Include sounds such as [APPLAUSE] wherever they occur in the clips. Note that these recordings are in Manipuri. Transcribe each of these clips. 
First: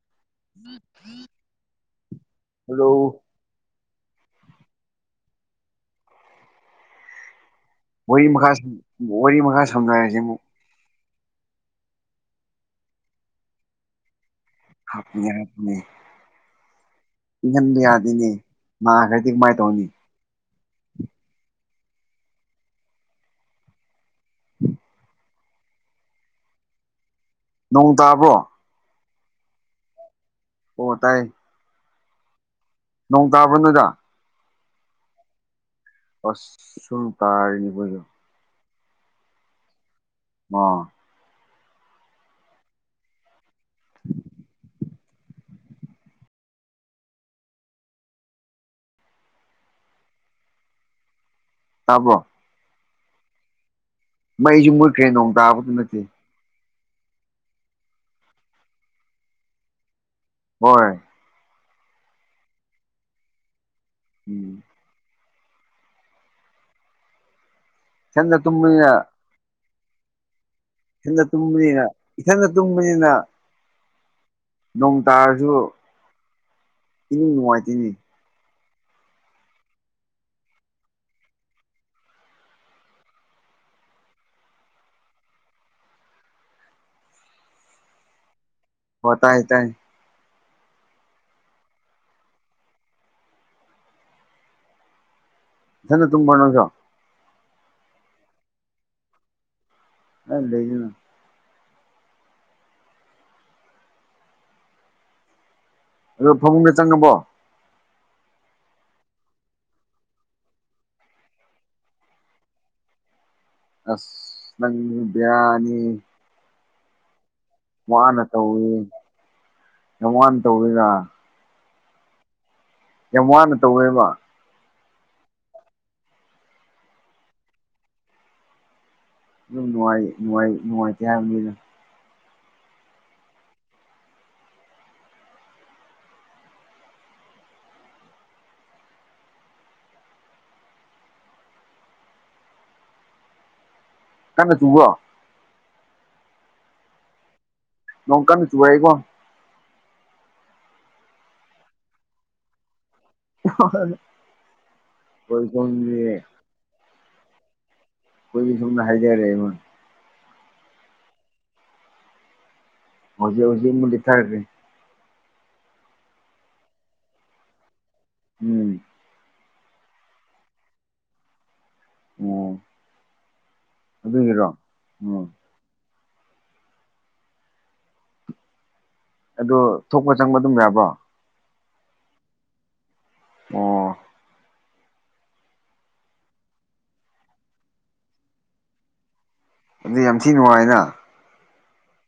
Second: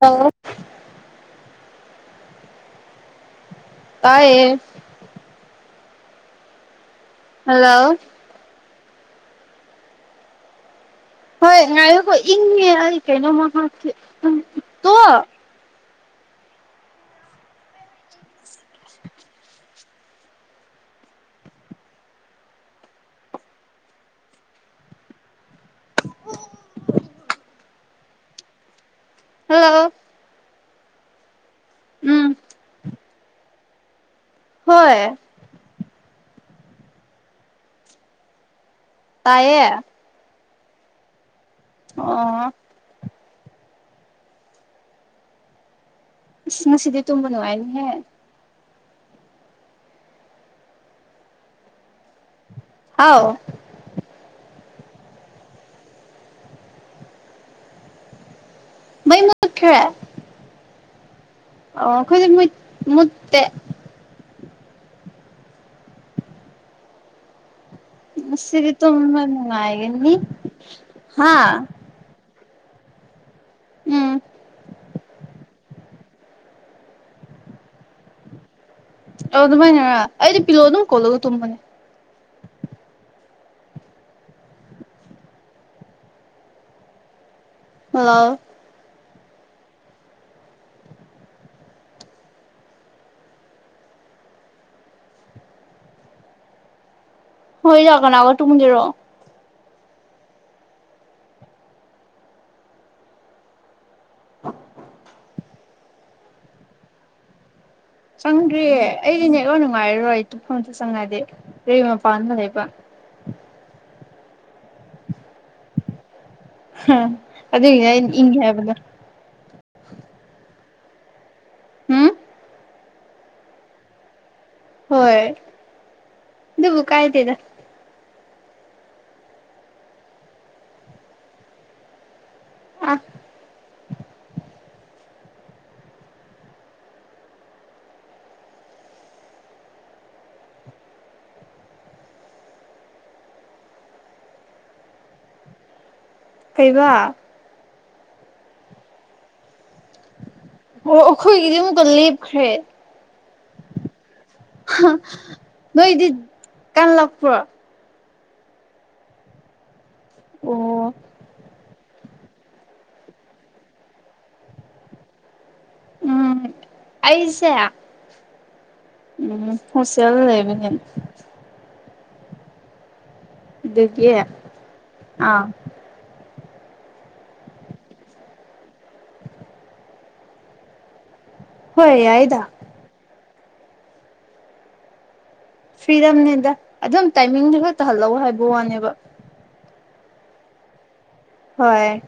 ꯍꯜꯂꯣ [INAUDIBLE] ꯍꯂꯣ ꯇꯑꯦ ꯍꯜꯂꯣ ꯋꯥꯔꯤ ꯃꯈꯥ ꯋꯥꯔꯤ ꯃꯈꯥ ꯁꯣꯖꯔꯁꯤ ꯑꯃꯨꯛ ꯍꯣꯏ ꯉꯣ ꯏꯪꯉ ꯑꯩ ꯀꯩꯅꯣꯃ ꯍꯥꯞꯅꯦ ꯍꯥꯞꯅꯦ ꯏꯪꯍꯟꯕ ꯌꯥꯗꯣꯏꯅꯦ ꯃꯥ ꯈꯗꯤ ꯃꯥꯥꯏ ꯇꯧꯅꯤ ꯎꯝ [INAUDIBLE] ꯅꯣꯡ ꯇꯥꯕꯣ ꯍ ꯇꯥꯏ ꯎꯝ ꯅꯣꯡ ꯇꯥꯕ꯭ꯔꯅꯗ ꯍꯣꯏ ꯑꯁ ꯁꯨꯝ ꯇꯥꯔꯤꯅꯦꯕꯗꯣ ꯇꯌꯦ ꯑ ꯑꯥ ꯃꯁꯤꯗꯤ ꯇꯨꯝꯕꯅꯅꯨꯡꯉꯥꯏꯅꯤꯍꯦ ꯑꯕꯣ ꯍꯥꯎ ꯑꯩꯁꯨ ꯃꯨꯠꯈ꯭ꯔꯦ ꯅꯣꯡ ꯇꯥꯕꯗꯨ ꯅꯠꯇꯦ ꯃꯩ ꯃ ꯈꯦ ꯍꯣꯏ ꯑꯣ ꯈꯣꯏ ꯃꯠꯇꯦ ꯎꯝ ꯏꯊꯟꯗ ꯃꯁꯤꯗꯤ ꯇ ꯇꯨꯝꯕꯅꯤꯅ ꯃꯉꯒꯅꯤ ꯏꯊꯟꯗ ꯇꯨꯝꯕꯅꯤꯅ ꯏꯊꯟꯗ ꯇꯨꯝꯕꯅꯤꯅ ꯎꯝ ꯅꯣꯡ ꯇꯥꯔꯁꯨ ꯏꯅꯤꯡ ꯅꯨꯡꯉꯥꯏꯇꯤꯡꯅꯤ ꯑ ꯑꯗꯨꯃꯥꯏꯅꯔ ꯑꯩꯗꯤ ꯄꯤꯂꯣ ꯑꯗꯨꯝ ꯀꯣꯜꯂꯒ ꯇꯨꯝꯕꯅꯦ ꯍꯂ ꯍꯇꯥ ꯍ ꯇꯦ ꯅ ꯇꯨꯝꯕꯥꯅꯣꯖ ꯍ ꯌꯥꯒꯣꯅ ꯑꯋꯥ ꯇꯨ ꯃꯨꯗꯔꯣ ꯑ ꯂꯩꯅ [UNINTELLIGIBLE] ꯑꯗꯣ ꯐꯃꯨꯡꯗ ꯆꯪꯉꯕꯣ ꯆꯪꯗ꯭ꯔꯤꯌꯦꯦ ꯑꯩꯗꯤ ꯅꯦꯛ ꯂ ꯅꯨꯡꯉꯥꯏꯔꯔꯣꯏ ꯑꯩ ꯇꯨꯐꯝꯇ ꯆꯪꯉꯗꯤ ꯀꯔꯤ ꯃꯄꯥꯟꯗ ꯂꯩꯕ ꯎꯝ ꯑꯁꯪꯅꯤꯕ ꯌꯥꯅꯤ ꯑ ꯑꯗꯨꯗ ꯏ ꯍꯥꯏꯕꯗ ꯑꯦꯃ ꯇꯧꯔꯤꯗ ꯎꯝ ꯌꯥꯝ ꯋꯥꯅ ꯇꯧꯋꯦꯃ ꯍꯣꯏꯣꯏ ꯕꯨ ꯀꯥꯏꯗꯦꯗ ꯑꯗꯨꯝ ꯅꯨꯡꯉꯥꯏ ꯅꯨꯡꯉꯥꯏ ꯅꯨꯡꯉꯥꯏꯇꯦ ꯍꯥꯏꯕ ꯃꯤꯅ ꯑ ꯀꯩꯅ ꯆꯨꯕ ꯀꯩꯕ ꯅꯣꯡꯀꯥꯟꯅ ꯆꯨꯕꯥꯏꯒꯣ ꯑꯣ ꯑꯩꯈꯣꯏꯒꯤꯗꯤ ꯑꯃꯨꯛꯀ ꯂꯦꯞꯈ꯭ꯔꯦ ꯍ ꯅꯣꯏ ꯏꯗꯤ ꯀꯥꯟꯂꯥꯛꯄ꯭ꯔꯣ ꯀꯣꯏꯕꯤ ꯁꯨꯝꯅ ꯍꯥꯏꯖꯔꯦ ꯏꯃꯣꯟ ꯑꯣ ꯍꯧꯖꯤꯛ ꯍꯧꯖꯤꯛ ꯃ ꯂꯤꯊꯔꯒꯦ ꯎꯝ ꯑꯩꯁꯌꯥ ꯎꯝ ꯎꯝ ꯐꯁꯤꯜ ꯂꯩꯕꯅꯤ ꯎꯝ ꯑꯗꯨꯗꯤ ꯎꯝ ꯑꯥ ꯑꯣ ꯊꯣꯛꯄ ꯆꯪꯕ ꯑꯗꯨꯝ ꯌꯥꯕ꯭ꯔꯣ ꯍꯣꯏ ꯌꯥꯏꯗ ꯑꯣ ꯐꯤꯗꯝꯅꯦꯗ ꯑꯗꯨꯝ ꯇꯥꯏꯃꯤꯡꯗꯨ ꯈꯔ ꯇꯥꯍꯜꯂꯛꯑꯣ ꯍꯥꯏꯕ ꯋꯥꯅꯦꯕ ꯑꯗꯨ ꯌꯥꯝ ꯊꯤ ꯅꯨꯡꯉꯥꯏꯅ ꯍꯣꯏ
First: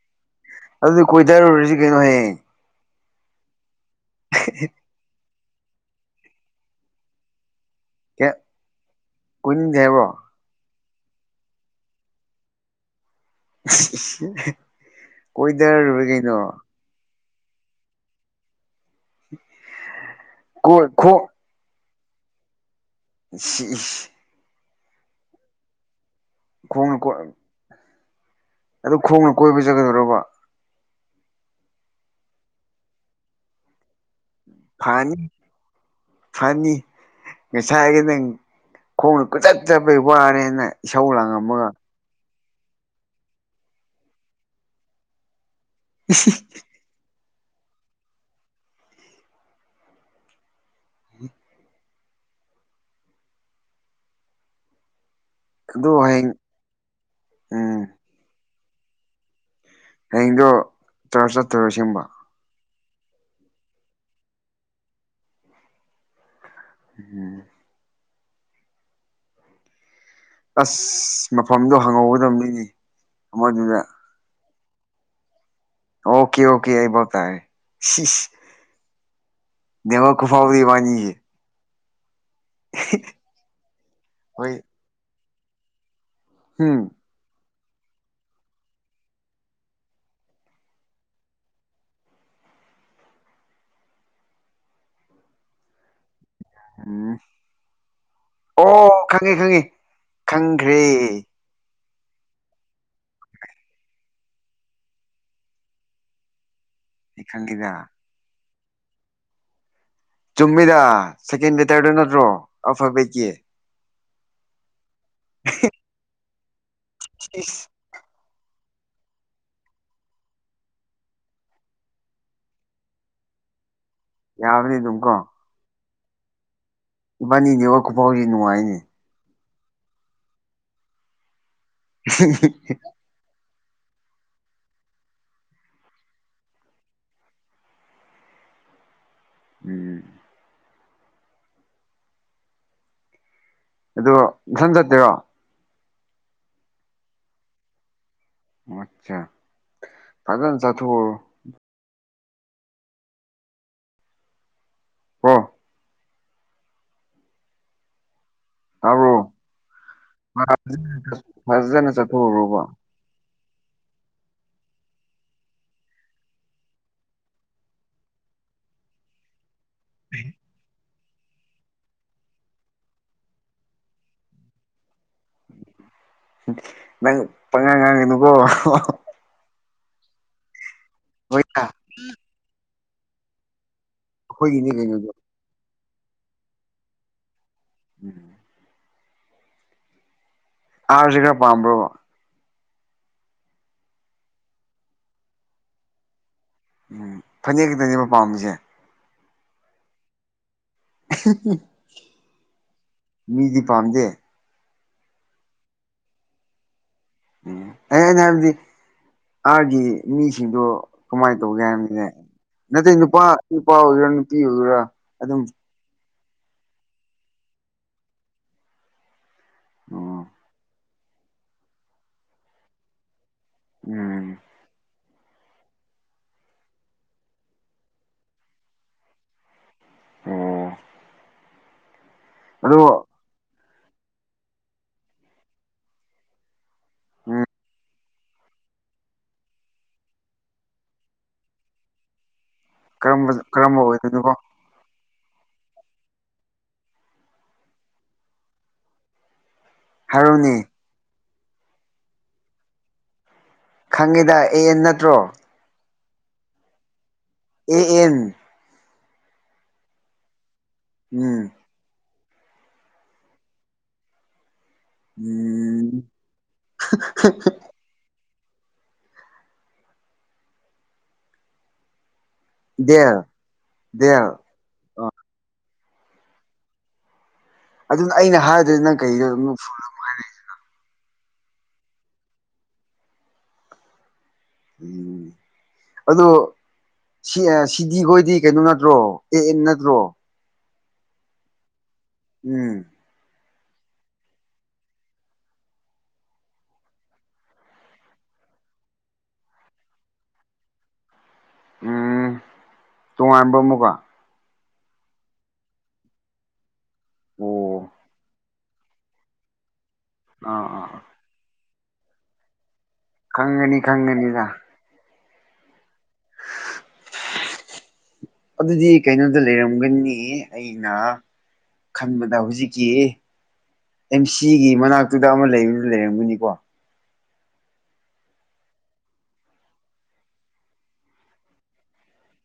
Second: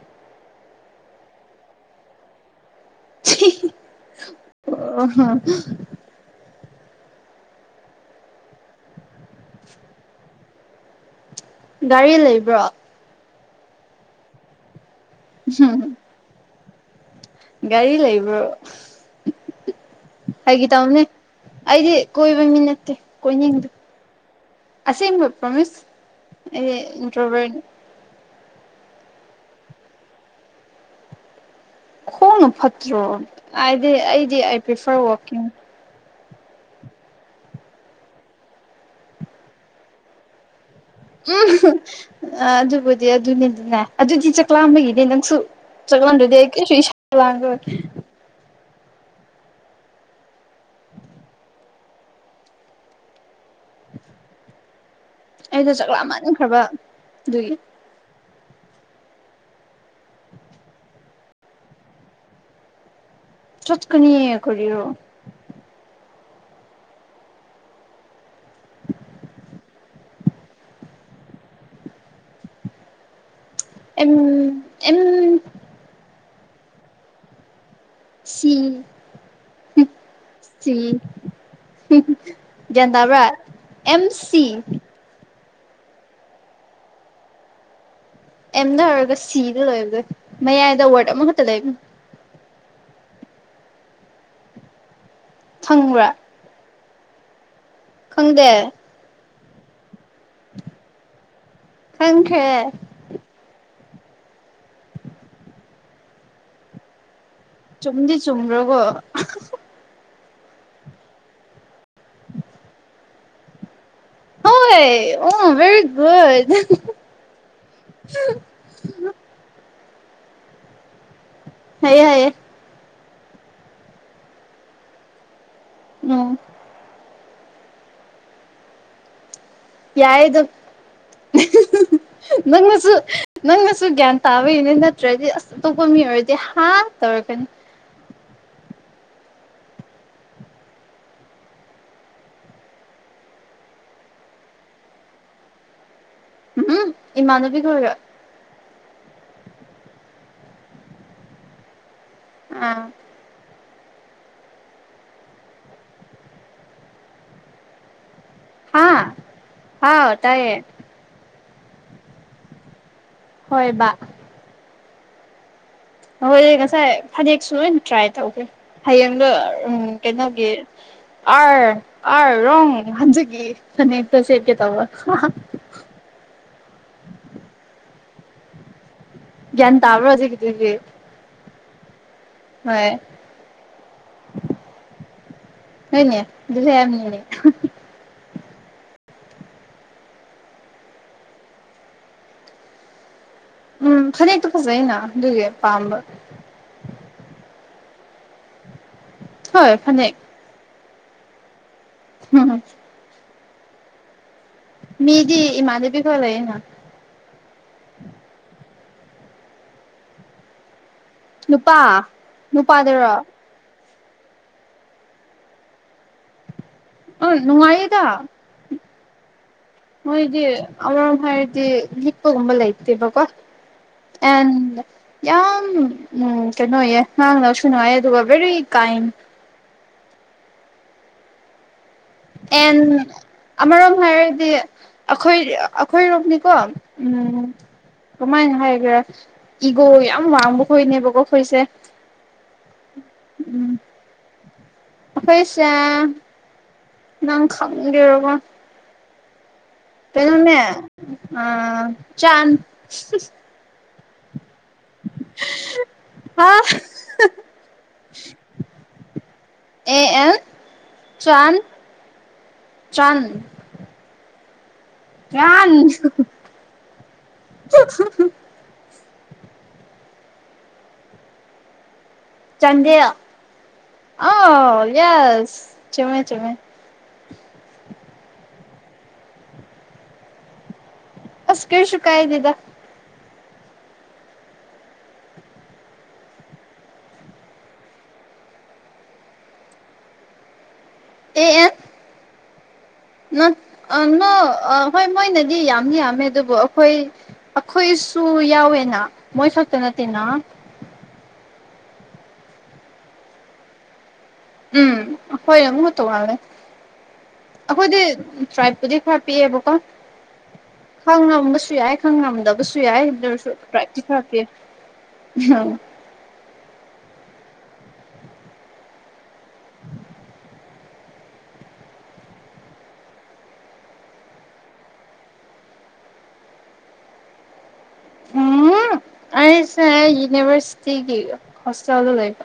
ꯑꯗꯨꯗꯤ ꯀꯣꯏꯗꯥꯔꯨꯔꯁꯤ ꯀꯩꯅꯣꯍꯌꯦ ꯑꯣ ꯀ ꯀꯟꯗꯦꯕ ꯒꯥꯔꯤ ꯂꯩꯕ꯭ꯔꯣ ꯀꯣꯏꯗꯔ ꯀꯩꯅꯣ ꯒꯥꯔꯤ ꯂꯩꯕ꯭ꯔꯣ ꯍꯥꯏꯒꯤ ꯀꯣꯏ ꯇꯧꯅꯦ ꯈꯣꯡ ꯑꯩꯗꯤ ꯀꯣꯏꯕꯤꯃꯤꯅꯦ [UNINTELLIGIBLE] ꯑꯁꯦ ꯄ꯭ꯔꯣꯃꯤꯁ ꯑꯦ ꯈꯣꯡꯅ ꯀꯣꯏ ꯏꯣꯕꯔ ꯑꯗꯨ ꯈꯣꯡꯅ ꯀꯣꯏꯕ ꯆꯒꯗꯧꯔꯕ ꯈꯣꯡꯅ ꯐꯠꯇ꯭ꯔꯣ ꯍꯥꯏꯗꯤ ꯑꯩꯗꯤ ꯑ ꯄ꯭ꯔꯤꯐꯔ ꯐꯅꯤ ꯋꯥꯀꯤꯡ ꯐꯅꯤ ꯉꯁꯥꯏꯒꯤ ꯅꯪ ꯈꯣꯡꯅ ꯀꯨꯆꯠ ꯆꯠꯄꯩ ꯋꯥꯔꯦꯅ ꯏꯁꯧ ꯂꯥꯡꯝ ꯑꯃꯒ ꯑ ꯑꯗꯨꯕꯨꯗꯤ ꯑꯗꯨꯅꯤꯗꯤꯅꯦ ꯑꯗꯨꯗꯤ ꯆꯥꯛꯂꯛꯑꯝꯕꯒꯤꯅꯦ ꯅꯪꯁꯨ ꯆꯥꯛꯂꯝꯝꯗ꯭ꯔꯗꯤ ꯑꯩ ꯀꯩꯁꯨ ꯏꯁꯥ ꯂꯥꯡꯒꯦ ꯑꯩꯗꯣ ꯑꯗꯨ ꯆꯥꯛꯂꯥ ꯍꯌꯦꯡ ꯃꯥꯟꯅꯈ꯭ꯔꯕ ꯑꯗꯨꯒꯤ ꯎꯝ ꯍꯌꯦꯡꯗꯣ ꯆꯔ ꯆꯠꯇꯔꯣ ꯁꯤꯕ ꯆꯠꯀꯅꯤ ꯀꯔꯣ ꯎꯝ [INAUDIBLE] ꯑꯁ ꯃꯐꯝꯗꯣ ꯍꯪꯍꯧꯒꯗꯕ ꯃꯤꯅꯤ ꯑꯝ ꯑꯝ ꯑꯣꯀꯦ ꯑꯣꯀꯦ ꯑꯩꯏꯕꯠꯇꯥꯏ ꯁꯤ ꯅꯃ ꯀꯨꯐꯥꯎꯔꯤ ꯃꯥꯦ ꯭ꯦꯟꯟ ꯇꯕ꯭ꯔꯥ ꯑꯦꯝ ꯁꯤ ꯍꯝ ꯑꯦꯝꯗ ꯍꯥꯏꯔꯒ ꯁꯤꯗ ꯂꯩꯣꯏꯕꯗꯣꯏ ꯃꯌꯥꯏꯗ ꯋꯥꯔꯗ ꯑꯃꯈꯛꯇ ꯂꯩꯕ ꯐꯪꯕ꯭ꯔꯥ ꯎꯝ ꯈꯪꯗꯦ ꯑꯣ ꯈꯪꯉꯦ ꯈꯪꯉꯦ ꯈꯪꯈ꯭ꯔꯦ ꯈꯪ ꯈꯦꯦ ꯑꯩ ꯈꯪꯉꯤꯗ ꯆꯨꯝꯗꯤ ꯆꯨꯝ꯭ꯔꯒꯣ ꯆꯨꯝꯃꯤꯗ ꯁꯦꯀꯦꯟ ꯕꯦꯇꯔꯗꯨ ꯅꯠꯇ꯭ꯔꯣ ꯑꯐꯕ ꯏꯒꯤꯦ ꯍꯣꯏ ꯎ ꯦꯔꯤꯒꯨꯗ ꯁꯤ ꯎꯝ ꯍꯥꯏꯌꯦ ꯍꯥꯏꯌꯦꯦ ꯌꯥꯕꯗꯤ ꯑꯗꯨꯀꯣ ꯎꯝ ꯏꯕꯥꯅꯤꯅꯦꯕ ꯈꯨꯐꯥꯎꯔꯤ ꯅꯨꯡꯉꯥꯏꯅꯦ ꯌꯥꯏ ꯑꯗꯣ ꯅꯪꯅꯁꯨ [INAUDIBLE] ꯅꯪꯅꯁꯨ ꯒ꯭ꯌꯥꯟ ꯇꯥꯕꯒꯤꯅꯦ ꯅꯠꯇ꯭ꯔꯗꯤ ꯑꯁ ꯑꯇꯣꯞꯄ ꯃꯤ ꯑꯣꯏꯔꯗꯤ ꯍꯥ ꯇꯧꯔꯒꯅꯤ ꯎꯝ ꯑꯣ ꯟ ꯆꯠꯇꯦꯔꯣ ꯎꯝ ꯏꯃꯅꯨꯕꯤ ꯈꯔꯔ ꯑꯆꯥ ꯀꯥꯏꯗ ꯁꯥ ꯊ ꯑꯥ ꯍ ꯍꯥ ꯇꯔꯣ ꯍꯥꯎ ꯇꯥꯏꯌꯦ ꯐꯖꯅ ꯆꯠꯊꯣꯛꯎꯨꯔꯣꯕꯣ ꯍꯣꯏ ꯍꯣꯏꯗꯤ ꯉꯁꯥꯏ ꯐꯅꯦꯛꯁꯨ ꯂꯣꯏ ꯇ꯭ꯔꯥꯏ ꯇꯧꯒꯦ ꯍꯌꯦꯡꯗ ꯎꯝ ꯀꯩꯅꯣꯒ ꯑꯔ ꯑꯔ ꯔ ꯍꯟꯖꯒꯤꯛꯇ ꯁꯦꯠ ꯀꯦ ꯇꯕ ꯅꯪ ꯄꯉꯥꯡ ꯉꯥꯡꯉꯀꯣ ꯒꯤꯟꯥꯕꯖꯒꯗꯔꯤ ꯑꯣꯏꯣꯏꯇ ꯍꯣꯏ ꯍꯣꯏꯅꯤ ꯂꯩꯅꯗ ꯍꯣꯏꯅꯦ ꯑꯗꯨꯂ ꯌꯥꯃꯤꯅꯤꯅꯦ ꯎꯝ ꯑꯥꯔꯁꯨ ꯈꯔ ꯄꯥꯝꯕ꯭ꯔꯣ ꯎꯝ ꯐꯅꯛꯇꯣ ꯐꯖꯩꯅ ꯑꯗꯨꯏꯒꯤ ꯄꯥꯝꯕ ꯎꯝ ꯐꯅꯦꯛ ꯈꯤꯇꯪꯅꯦꯕ ꯄꯥꯝꯃꯤꯁꯦ ꯍꯣꯏ ꯐꯅꯤꯦꯛ [UNINTELLIGIBLE] ꯎꯝ ꯃꯤꯗꯤ ꯄꯥꯝꯗꯦ ꯃꯤꯗꯤ ꯏ ꯃꯥꯥꯗꯦꯕꯤꯒꯣꯂꯦꯅ ꯎꯝ ꯑꯩ ꯍꯥꯏꯩꯅ ꯍꯥꯏꯕꯗꯤ ꯑꯥꯒꯤ ꯃꯤꯁꯤꯡꯗꯣ ꯀꯃꯥꯏꯅ ꯇꯧꯒꯦ ꯅꯨꯄꯥ ꯍꯥꯏꯕꯅꯤꯅꯦ ꯅꯠꯇ꯭ꯔ ꯅꯨꯄꯥꯗꯔꯣ ꯅꯨꯄꯥ ꯅꯨꯄꯥ ꯑꯣꯏꯒꯦꯔꯥ ꯅꯨꯄꯤ ꯑꯣꯏꯒꯦꯔꯥ ꯑꯗꯨꯝ ꯑ ꯅꯨꯡꯉꯥꯏꯌꯦꯗ ꯎꯝ ꯃꯣꯏꯗꯤ ꯑꯔ ꯍꯥꯏꯔꯗꯤ ꯂꯤꯅꯤꯞꯄꯒꯨꯝꯕ ꯂꯩꯇꯦꯕꯀꯣ ꯎꯝ ꯑꯦꯟ ꯌꯥꯝ ꯎꯝ ꯀꯩꯅꯣꯌꯦ ꯉꯥꯡꯅꯕꯁꯨ ꯅꯨꯡꯉꯥꯏ ꯑꯗꯨꯒ ꯕꯦꯔꯤ ꯀꯥꯏꯟ ꯑꯣ ꯑꯗꯣ ꯑꯦꯟ ꯑꯃꯔꯣꯝ ꯍꯥꯏꯔꯗꯤ ꯑꯩꯈꯣꯏ ꯑꯩꯈꯣꯏꯔꯣꯝꯅꯤꯀꯣ ꯎꯝ ꯀꯃꯥꯏꯅ ꯍꯥꯏꯈ꯭ꯔꯦ ꯏꯒꯣ ꯌꯥꯝ ꯋꯥꯡꯕꯈꯣꯏꯅꯦꯕꯀꯣ ꯑꯩꯈꯣꯏꯁꯦ ꯀꯝꯕ ꯀꯔꯝꯕ ꯑꯣꯏꯗꯣꯏꯅꯤꯕꯣ ꯄꯩꯁꯥ ꯅꯪ ꯈꯝꯒꯦꯔꯔꯕꯣ ꯍꯥꯏꯔꯣꯅꯦ ꯄꯩꯅꯣꯅꯦ ꯑ ꯆ ꯈꯪꯉꯤꯗ ꯑꯦꯟ ꯅꯠꯇ꯭ꯔꯣ ꯍꯥꯎ ꯑꯦ ꯑꯦꯟ ꯑꯦ ꯑꯦꯟ ꯎꯝ ꯆꯥꯟ ꯆꯟ ꯎꯝ ꯀ ꯆꯟꯗ ꯗꯦꯜ ꯗꯦꯜ ꯑ ꯌꯦꯁ ꯆꯃꯦ ꯆꯃꯦꯦ ꯑꯗꯨꯅ ꯑꯩꯅ ꯍꯥꯏꯔꯗ꯭ꯔꯗꯤ ꯅꯪ ꯀꯩꯗ ꯑꯗꯨꯝ ꯐꯨꯝ ꯍꯥꯏꯔꯛꯏꯁꯤꯅ ꯑꯁ ꯀꯦꯁꯨ ꯀꯥꯏꯗꯗ ꯎꯝ ꯑꯗꯣ ꯁꯤ ꯁꯤꯗꯤ ꯈꯣꯏꯗꯤ ꯀꯩꯅꯣ ꯅꯠꯇ꯭ꯔꯣ ꯑꯦ ꯑꯦꯟ ꯅꯠꯇ꯭ꯔꯣ ꯑꯦ ꯎꯝ ꯅ ꯍꯣꯏ ꯃꯣꯏꯅꯗꯤ ꯌꯥꯝꯗꯤ ꯌꯥꯝꯃꯦ ꯑꯗꯨꯕꯨ ꯑꯩꯈꯣꯏ ꯑꯩꯈꯣꯏꯁꯨ ꯌꯥꯎꯋꯦꯅ ꯃꯣꯏ ꯈꯛꯇ ꯅꯠꯇꯦꯅ ꯎꯝ ꯇꯣꯉꯥꯟꯕ ꯑꯃꯨꯀ ꯎꯝ ꯍꯣꯏ ꯑꯃ ꯇ ꯃꯥꯂꯦ ꯑꯣ ꯑꯩꯈꯣꯏꯗꯤ ꯁ꯭ꯥꯏꯕꯨꯗꯤ ꯈꯔ ꯄꯤꯌꯦꯕ ꯀꯣ ꯑꯥ ꯑꯥ ꯁꯨ ꯌꯥꯏ ꯈꯪꯉꯝꯗꯕꯁꯨ ꯌꯥꯏꯁꯨ ꯈꯪꯒꯅꯤ ꯈꯪꯒꯅꯤꯗ ꯄ꯭ꯔꯛꯇꯤꯔꯛꯀꯦ ꯎꯝ ꯑꯗꯨꯗꯤ ꯀꯩꯅꯣꯗ ꯂꯩꯔꯝꯒꯅꯤ ꯑꯩꯅ ꯈꯟꯕꯗ ꯍꯧꯖꯤꯛꯀꯤ ꯑꯦꯝ ꯁꯤꯒꯤ ꯃꯅꯥꯛꯇꯨꯗ ꯑꯃ ꯂꯩꯕ ꯂꯩꯔꯝꯒꯅꯤꯀꯣ ꯎꯝ ꯑꯩꯁ ꯌꯨꯅꯤꯚꯔꯁꯤꯇꯤꯒꯤ ꯍꯣꯁꯇꯦꯜ ꯂ ꯂꯩꯕ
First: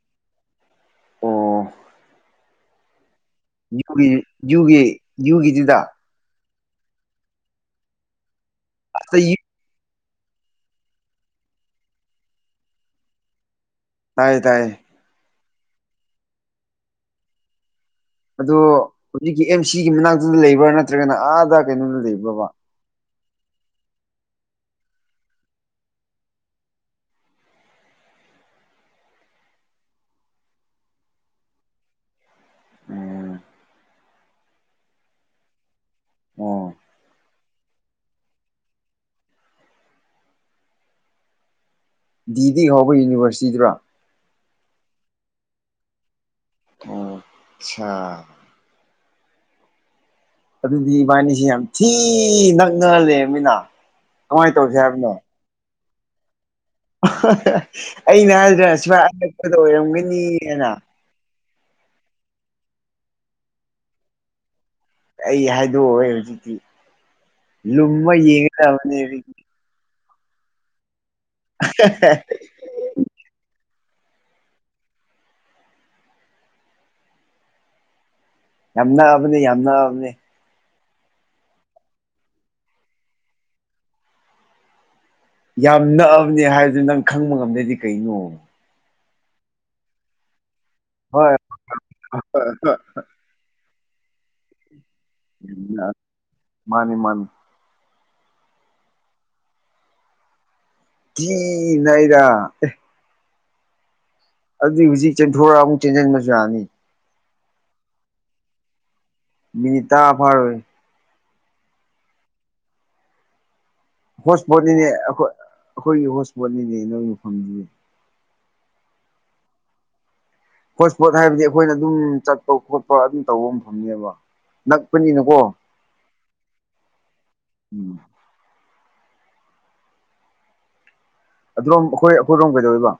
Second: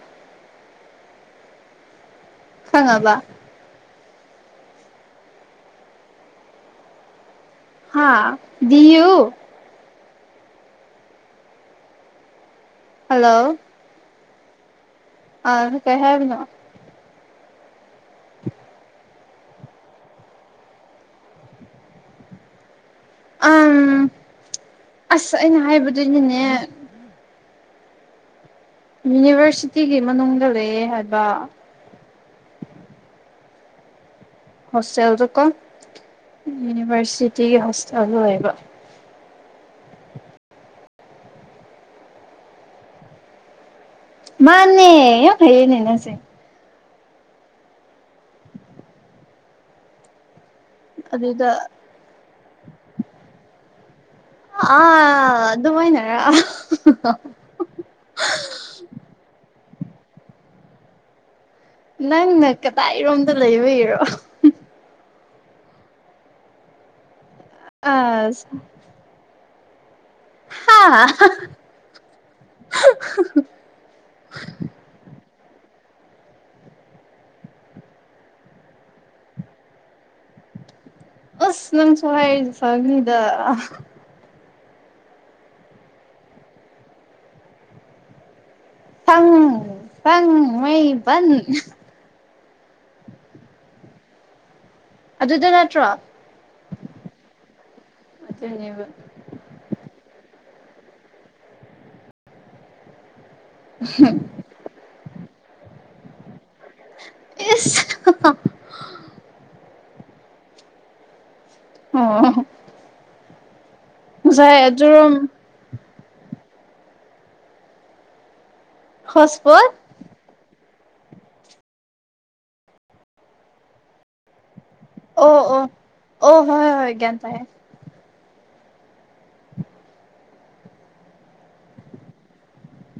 ꯑꯣ ꯍꯉꯕ ꯒꯤ ꯖꯨꯒꯤ ꯖꯨꯒꯤꯁꯤꯗ ꯍꯥꯥ ꯑꯁ ꯌꯨ ꯇꯥꯏꯌꯦ ꯍꯜꯂꯣ ꯇꯥꯏꯌꯦ ꯇꯥꯏꯌꯦ ꯑ ꯀꯩ ꯍꯥꯏꯦꯕꯅ ꯑꯗꯣ ꯍꯧꯖꯤꯛꯀꯤ ꯑꯦꯝ ꯁꯤꯒꯤ ꯃꯅꯥꯛꯇꯗ ꯂꯩꯕ꯭ꯔꯥ ꯅꯠꯇ꯭ꯔꯒꯅ ꯑꯥꯗ ꯀꯩꯅꯣꯗ ꯂꯩꯕ꯭ꯔꯕ ꯑ ꯑꯁ ꯑꯩꯅ ꯍꯥꯏꯕꯗꯨꯅꯦꯅꯦ ꯌꯨꯅꯤꯚꯔꯁꯤꯇꯤꯒꯤ ꯃꯅꯨꯡꯗ ꯂꯩꯌꯦꯦ ꯍꯥꯏꯕ ꯎꯝ ꯍꯣꯁꯇꯦꯜꯗꯨꯀꯣ ꯑꯣ ꯌꯨꯅꯤꯚꯔꯁꯤꯇꯤꯒꯤ ꯍꯣꯁꯇꯦꯜ ꯑꯣꯏꯕ ꯗꯤꯗꯤ ꯍꯧꯕ ꯌꯨꯅꯤꯚꯔꯁꯤꯇꯤꯗꯨꯔ ꯃꯥꯅꯦ ꯐꯩꯅꯦꯅꯁꯦ ꯑꯆꯥ ꯑꯗꯨꯗꯤ ꯏꯕꯥꯅꯤꯁꯤ ꯑꯗꯨꯗ ꯌꯥꯝ ꯊꯤ ꯅꯛꯅꯍꯜꯂꯕꯃꯤꯅ ꯑ ꯑꯗꯨꯃꯥꯏꯅꯔ ꯑꯩꯅ ꯍꯥꯏꯗꯅ ꯁꯨꯃꯏ ꯑꯂꯛꯄꯗ ꯑꯣꯏꯔꯝꯒꯅꯤꯅ ꯅꯪꯅ ꯀꯗꯥꯏꯔꯣꯝꯗ ꯂꯩꯕ ꯏꯔꯣ ꯑꯩ ꯍꯥꯏꯗꯣꯛꯑꯣꯦ ꯍꯧꯖꯤꯛꯇꯤ ꯂꯨꯝꯃ ꯑꯁ ꯌꯦꯡꯒꯗꯕꯅꯦ ꯍꯧꯖꯤꯛꯇꯤ ꯍꯥ [UNINTELLIGIBLE] [UNINTELLIGIBLE] ꯌꯥꯝ ꯅꯥꯕꯅꯤ ꯌꯥꯝ ꯅꯥꯕꯅꯤ ꯑꯁ ꯅꯪ ꯁꯥꯏ ꯍꯥꯏ ꯁꯒꯅꯤꯗ ꯌꯥꯝ ꯅꯛꯑꯕꯅꯦ ꯍꯥꯏꯗꯨ ꯅꯪ ꯈꯪꯕ ꯉꯝꯗ꯭ꯔꯗꯤ ꯀꯩꯅꯣ ꯐꯪ ꯐꯪ ꯃꯕꯟ ꯍ ꯍ ꯑꯗꯨꯗ ꯅꯠꯇ꯭ꯔꯣ ꯃꯥꯅꯤ ꯃꯥꯅꯤ ꯆꯅꯤꯕ ꯀ ꯏꯔ [UNINTELLIGIBLE] ꯑꯗꯨꯏ ꯍꯧꯖꯤꯛ ꯆꯦꯟꯊꯣꯔꯛ ꯑꯃꯨꯛ ꯆꯦꯟꯁꯤꯟꯕꯁꯨ ꯌꯥꯅꯤ ꯑꯦ ꯄ ꯃꯤꯅꯤꯇꯥꯚꯥꯔꯣꯏ ꯑ ꯍꯣꯠꯁꯄꯣꯠꯅꯤꯅꯦꯣꯏ ꯑꯩꯈꯣꯏꯒꯤ ꯍꯣꯠ ꯏꯁꯄꯣꯠꯅꯤꯅꯦ ꯅꯣꯏꯒꯤ ꯃꯐꯝꯁꯤꯗꯤ ꯍꯣꯖꯄ ꯍꯣꯠ ꯏꯁꯄꯣꯠ ꯍꯥꯏꯕꯗꯤ ꯑꯩꯈꯣꯏꯅ ꯑꯗꯨꯝ ꯆꯠꯄ ꯈꯣꯠꯄ ꯑꯗꯨꯝ ꯇꯧꯕ ꯐꯐꯝꯅꯦꯕ ꯑꯣ ꯅꯛꯄꯅꯤꯅꯀꯣ ꯑꯣ ꯑꯣ ꯍꯣꯏ ꯍꯣꯏ ꯒ꯭ꯌꯥꯟ ꯇꯥꯏꯌꯦ ꯎꯝ ꯑꯗꯨꯣꯝ ꯑꯩꯈꯣꯏ ꯑꯩꯈꯣꯏꯔꯣꯝ ꯀꯩꯗꯧꯔꯤꯕ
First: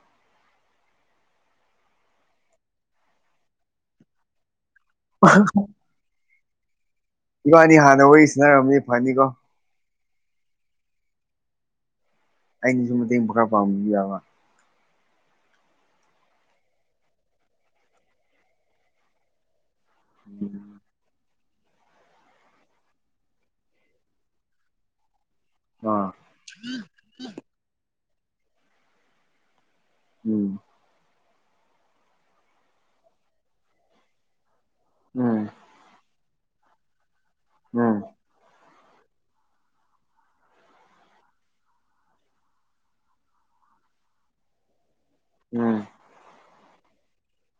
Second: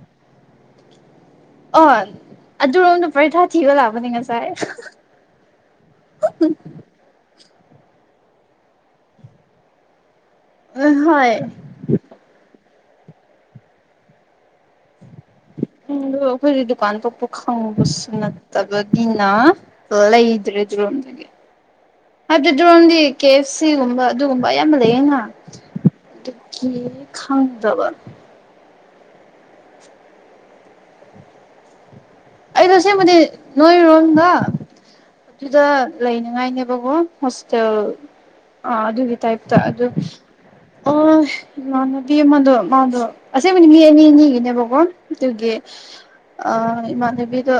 ꯑꯣ ꯑꯗꯨꯔꯣꯅ ꯄꯔꯤꯊꯥ ꯊꯤꯕ ꯂꯥꯛꯑꯕꯅꯤ ꯉꯁꯥꯏ [UNINTELLIGIBLE] ꯎꯝ ꯏꯕꯥꯅꯤ ꯍꯥꯟꯅ ꯋꯥꯔꯤꯁꯤꯅꯔꯔꯕꯅꯤ ꯐꯅꯤꯀꯣ ꯎ ꯍꯣꯏ ꯑꯩꯅꯁꯨ ꯃꯇꯦꯡ ꯈꯔ ꯄꯥꯡꯕ ꯌꯥꯕ ꯎꯗ ꯑꯩꯈꯣꯏꯗꯤ ꯗꯨꯀꯥꯟ ꯄꯣꯛꯄ ꯈꯪꯕꯁꯨ ꯅꯠꯇꯕꯒꯤꯅ ꯐꯂ ꯏ꯭ꯔꯦ ꯑꯗꯨ꯭ꯔꯣꯝꯗꯒꯤ ꯍꯥꯏꯕꯗꯤ ꯗ꯭ꯔꯣꯟꯝꯒꯤ ꯀꯦ ꯑꯦꯐ ꯁꯤꯒꯨꯝꯕ ꯑꯗꯨꯒꯨꯝꯕ ꯑꯌꯥꯝꯕ ꯂꯩꯌꯦ ꯉꯍ ꯑꯥ ꯀ ꯈꯥꯟꯗꯕ ꯎꯝ ꯑꯩ ꯇꯁꯦꯡꯕꯗꯤ ꯅꯣꯏꯔꯣꯝꯗ ꯎꯝ ꯑꯗꯨꯗ ꯂꯩꯅꯤꯉꯥꯏꯅꯦꯕꯀꯣ ꯍꯁ ꯎꯝ ꯑ ꯑꯗꯨꯒꯤ ꯇꯥꯏꯞ ꯇ ꯑꯗꯨ ꯑꯣ ꯏꯃꯥꯟꯅꯕꯤ ꯃꯗꯣ ꯃꯥꯗꯣ ꯑꯁꯦꯡꯕꯅꯤ ꯃꯤ ꯑꯅꯤ ꯑꯅꯤꯒꯤꯅꯦꯕꯀꯣ ꯑꯗꯨꯒꯤ ꯎꯝ ꯑ ꯏꯃꯥꯟꯅꯕꯤꯗ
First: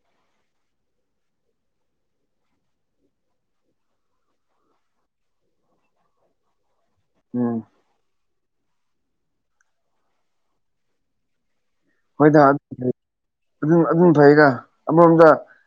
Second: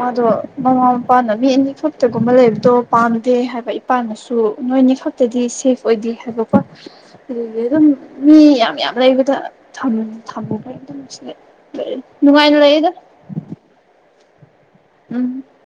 ꯃꯥꯗꯣ ꯃꯃꯥ ꯃꯄꯥꯅ ꯃꯤ ꯑꯅꯤꯈꯛꯇꯒꯨꯝꯕ ꯂꯩꯕꯗꯣ ꯄꯥꯝꯗꯦ ꯍꯥꯏꯕ ꯏꯄꯥꯅꯁꯨ ꯅꯣꯏꯅꯤ ꯈꯛꯇꯗꯤ ꯁꯦꯐ ꯑꯣꯏꯗꯦ ꯍꯥꯏꯕ ꯐ ꯎꯝ ꯑꯗꯨꯗꯒꯤ ꯑꯗꯨꯝ ꯃꯤ ꯌꯥꯝ ꯌꯥꯝ ꯂꯩꯕꯗ ꯊꯃꯩ ꯑꯗꯨꯝ ꯁꯤꯅ ꯍꯣꯏꯗꯝ ꯑꯗꯨꯝ ꯑꯗꯨꯝ ꯐꯩꯒ ꯑꯃꯔꯣꯝꯗ ꯎꯝ